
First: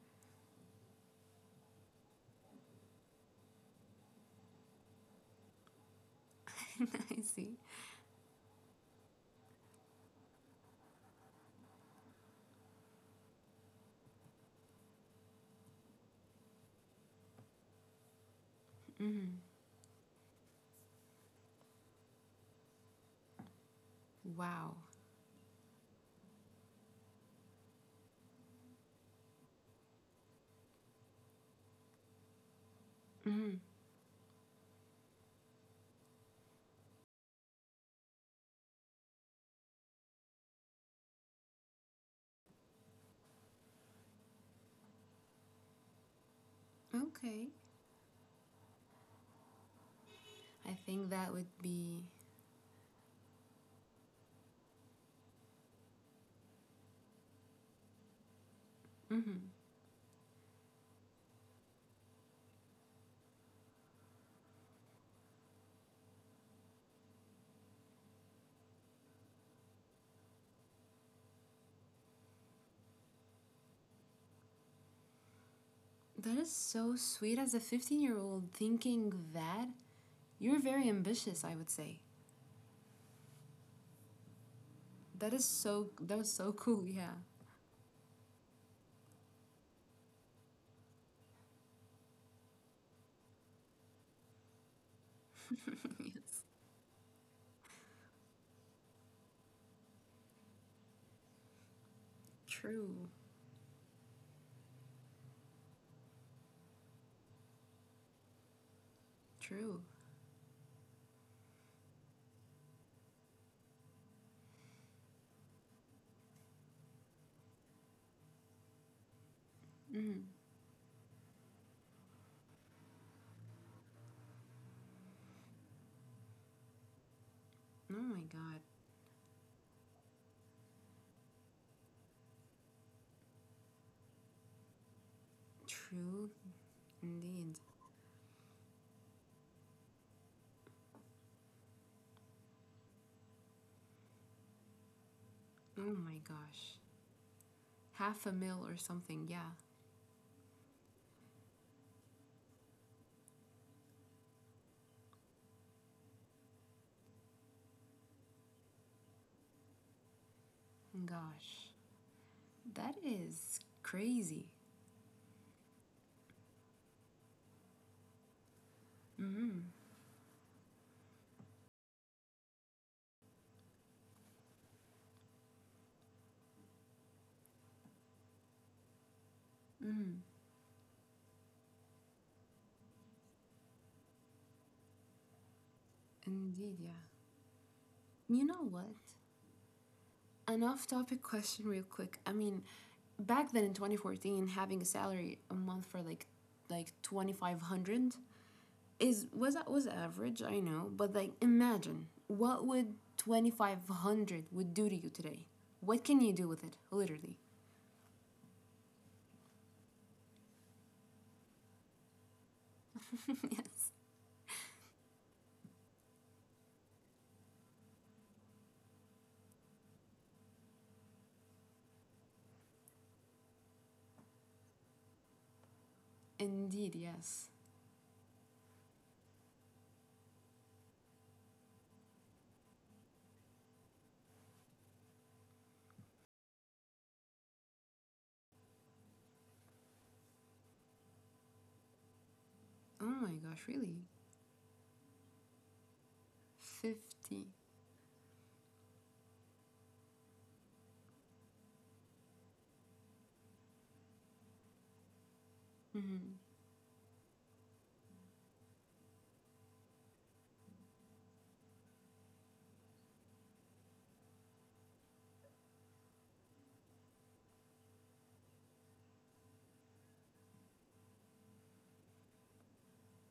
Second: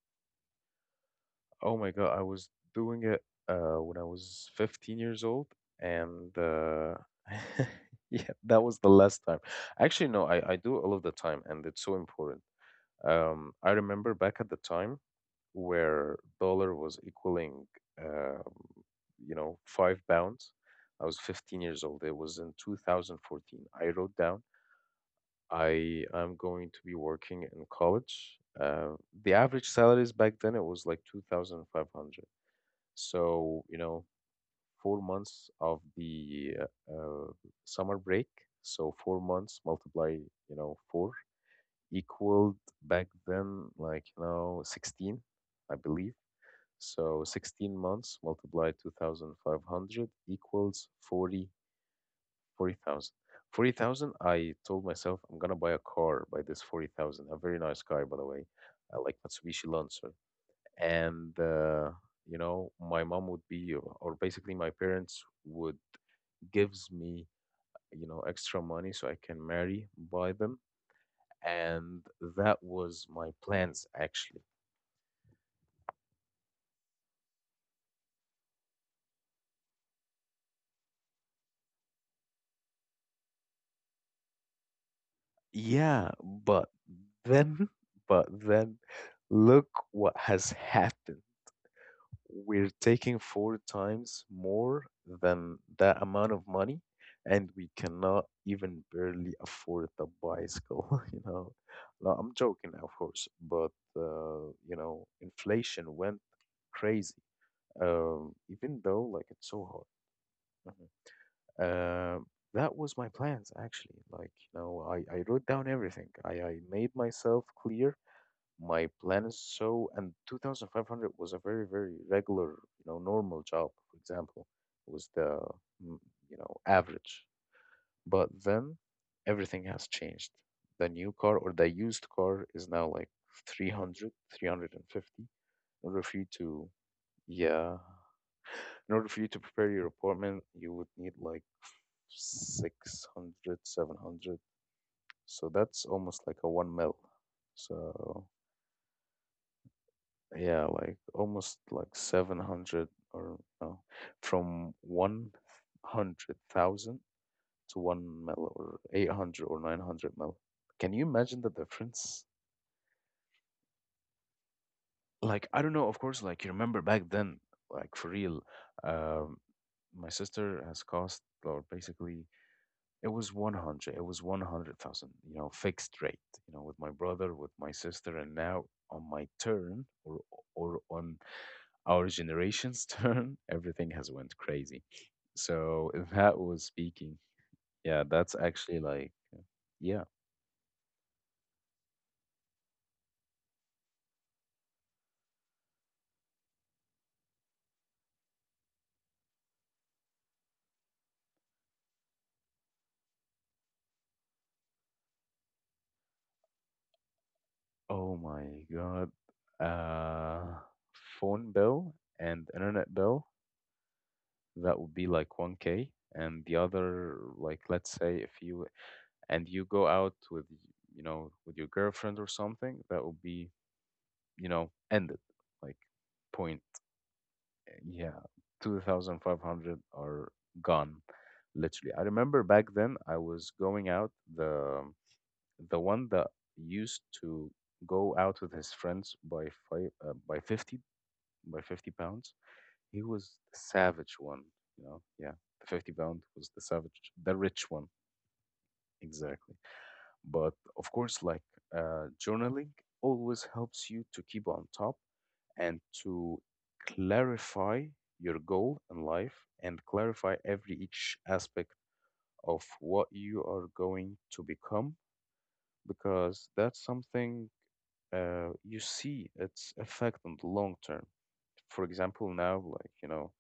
S1: Oh my God, I was doing it when I was 15 years old, and
S2: I see.
S1: yeah, that was the last time. Actually, no, I do all of the time, and it's so important. I remember back at the time where dollar was equaling, um,
S2: Mm-hmm.
S1: 5 pounds. I was 15 years old. It was in 2014. I wrote down,
S2: Wow.
S1: I am going to be working in college. The average salaries back then it was like 2,500.
S2: Mm-hmm.
S1: So, you know, 4 months of the summer break. So 4 months multiply, you know, four equaled back then, like, you know, 16, I believe. So
S2: Okay.
S1: 16 months multiplied 2,500
S2: I
S1: equals
S2: think that would
S1: forty
S2: be.
S1: forty 40,000. 40,000, I told myself, I'm gonna buy a car by this 40,000, a very nice car, by the way. I like
S2: Mm-hmm.
S1: Mitsubishi Lancer. And you know, my mom would be, or basically, my parents would gives me, you know, extra money so I can marry buy them. And that was my plans actually.
S2: That is so sweet as a 15-year-old thinking that. You're very ambitious, I would say. That is so.
S1: Yeah,
S2: That was so
S1: but
S2: cool, yeah.
S1: then, but then, look what has happened. We're taking four times more than that amount of money, and we cannot even barely afford the bicycle, you know. No, I'm joking, of
S2: True.
S1: course, but inflation went crazy. Even though, like, it's so hard.
S2: True.
S1: Mm-hmm. Uh, that was my plans actually. Like, you know, I wrote down everything. I made myself clear my plans. So, and
S2: Mm-hmm.
S1: 2,500 was a very, very regular, you know, normal job, for example, was the, mm, you know, average.
S2: Oh my
S1: But
S2: god.
S1: then everything has changed. The new car or the used car is now like 300, 350. In order for you
S2: True,
S1: to
S2: indeed.
S1: Yeah, in order for you to prepare your apartment, you would need like 600, 700. So that's
S2: Oh my
S1: almost like a 1
S2: gosh.
S1: mil.
S2: Half
S1: So
S2: a mil or something. Yeah.
S1: yeah, like almost like 700, or no, from 100,000 to 1 mil, or 800 or 900 mil. Can you imagine the
S2: Gosh.
S1: difference?
S2: That is crazy.
S1: Like, I don't know, of course, like, you remember back then, like, for real, um, my sister has cost, or basically, it was 100. It was 100,000, you know, fixed rate, you know, with my brother, with my sister, and now on my turn, or on our generation's turn, everything has went crazy. So that was
S2: Indeed, yeah.
S1: speaking. Yeah, that's
S2: You know
S1: actually
S2: what?
S1: like, yeah.
S2: An off topic question, real quick. I mean, back then in 2014, having a salary a month for like 2,500 is was that was average, I know, but like imagine what would 2,500 would do to you today. What can you do with it, literally?
S1: Oh my God. Uh, Phone bill and internet bill,
S2: Yes,
S1: that would be like 1K. And the other, like, let's say if you and you go out with your girlfriend or something, that will be ended. Like, point,
S2: indeed. Yes.
S1: yeah, 2,500 are gone. Literally, I remember back then I was going out, the one that used to go out with his friends by 50 pounds. He
S2: Oh
S1: was
S2: my
S1: the
S2: gosh, really?
S1: savage one. Yeah, the 50 pound was the savage, the
S2: 50.
S1: rich one, exactly. But of course, like, journaling always helps you to keep on top, and to
S2: Mm-hmm.
S1: clarify your goal in life, and clarify every each aspect of what you are going to become, because that's something you see its effect on the long term. For example, now, like, you know,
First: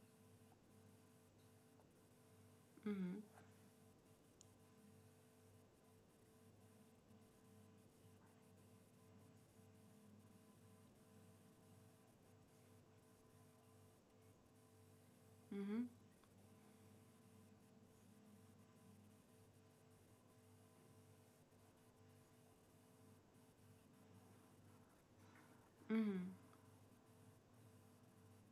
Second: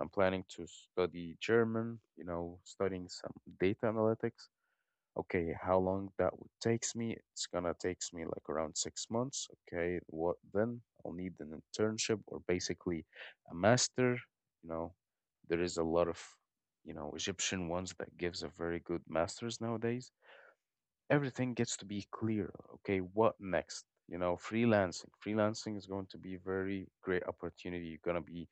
S1: I'm planning to study German, you know, studying
S2: Mm-hmm.
S1: some data analytics. Okay, how long that would takes me? It's gonna takes me like around 6 months. Okay, what then? I'll need an internship, or basically a master. You know, there is
S2: Mm-hmm.
S1: a lot of, you know, Egyptian ones that gives a very good masters nowadays. Everything gets to be clear. Okay, what next? You know, freelancing. Freelancing is going
S2: Mm-hmm.
S1: to be very great opportunity. You're gonna be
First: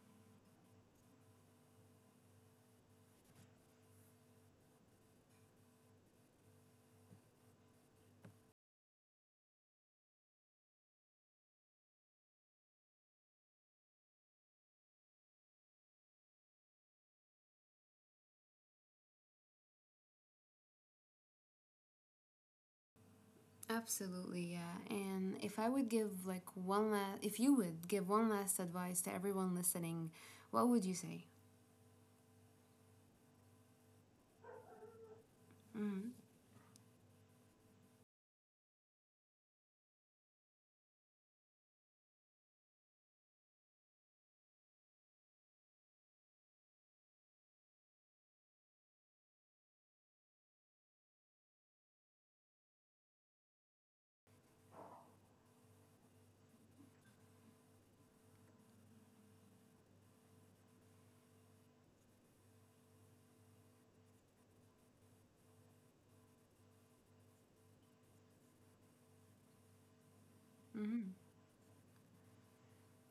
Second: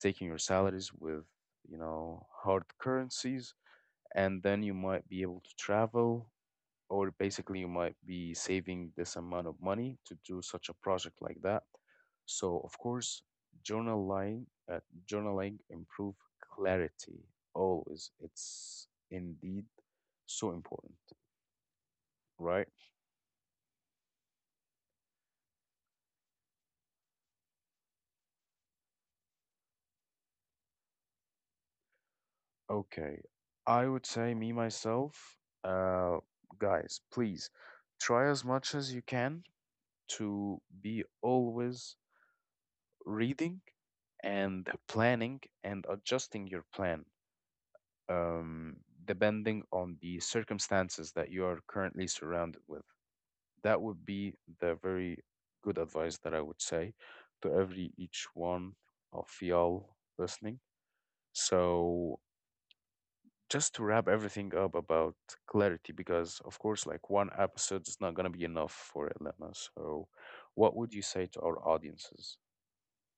S1: taking your salaries with, you know, hard currencies, and then you might be able to travel, or basically you might be saving this amount of money to do such a project like that. So of course, journaling uh, journaling improve clarity always. It's indeed so important, right?
S2: Absolutely, yeah. And if I would give like one last, if you would give one last advice to everyone listening, what would you say?
S1: Okay, I would say me myself,
S2: Mm-hmm.
S1: uh, guys, please try as much as you can to be always reading, and planning, and adjusting your plan, um, depending on the circumstances that you are currently surrounded with. That would be the very good advice that I would say to every each one of y'all listening. So just to wrap everything up about clarity, because of course, like, one episode is not gonna be enough for Elena. So, what would you
S2: Mm-hmm.
S1: say to our audiences?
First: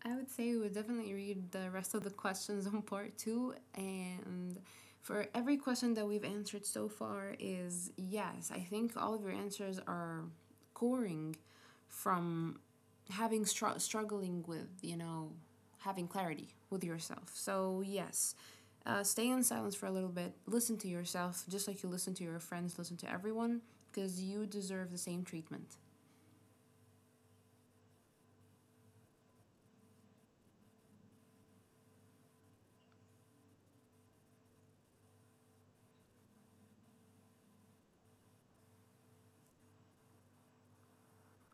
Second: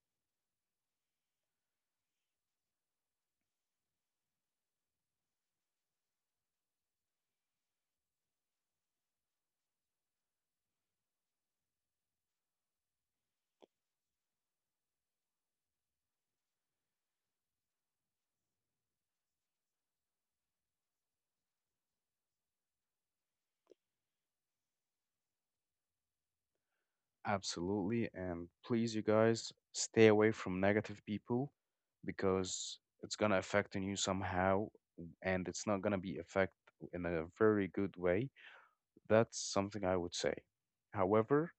S2: I would say we would definitely read the rest of the questions on part two. And for every question that we've answered so far, is yes, I think all of your answers are coring from having struggling with, having clarity with yourself. So, yes, stay in silence for a little bit, listen to yourself, just like you listen to your friends, listen to everyone, because you deserve the same treatment.
S1: Absolutely. And please, you guys, stay away from negative people, because it's going to affect on you somehow, and it's not going to be affect in a very good way. That's something I would say. However,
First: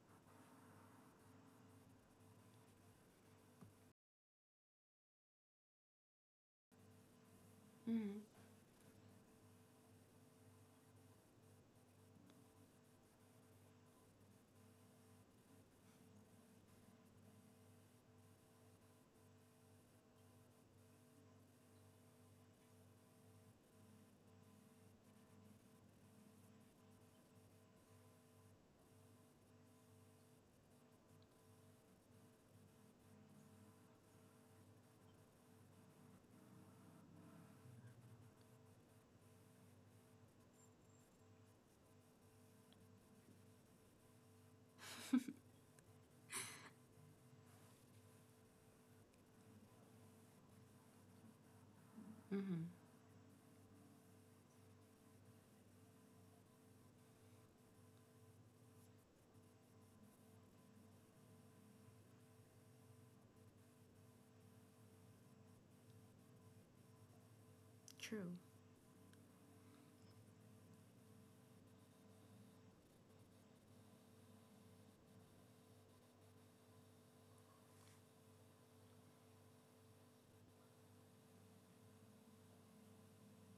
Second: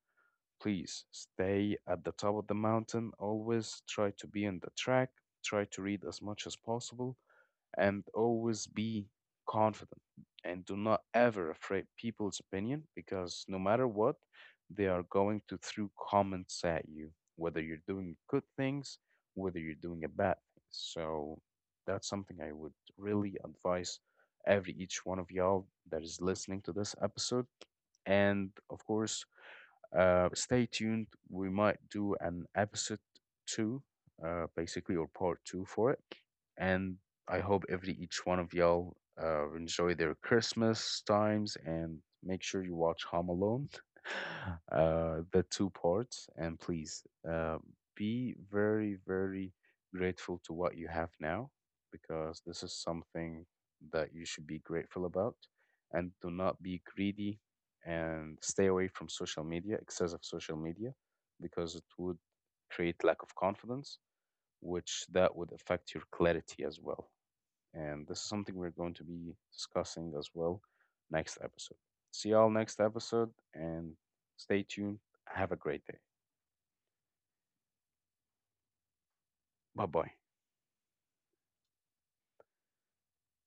S1: please stay at the top of the mountain. Always try to be in the track. Try to read as much as possible, and
S2: Mm-hmm.
S1: always be confident, and do not ever afraid people's opinion, because no matter what, they are going to throw comments at you, whether you're doing good things, whether you're doing a bad thing. So that's something I would really advise every each one of y'all that is listening to this episode. And of course, stay tuned. We might do an episode two, basically, or part two for it. And I hope every each one of y'all enjoy their Christmas times, and make sure you watch Home Alone, the two parts. And please, uh, be very, very grateful to what you have now, because
S2: Mm-hmm.
S1: this is something that you should be grateful about. And do not be greedy, and stay away from social media, excessive social media, because it would create lack of confidence, which that would affect your clarity as well. And this
S2: True.
S1: is something we're going to be discussing as well next episode. See y'all next episode, and stay tuned. Have a great day. Bye bye.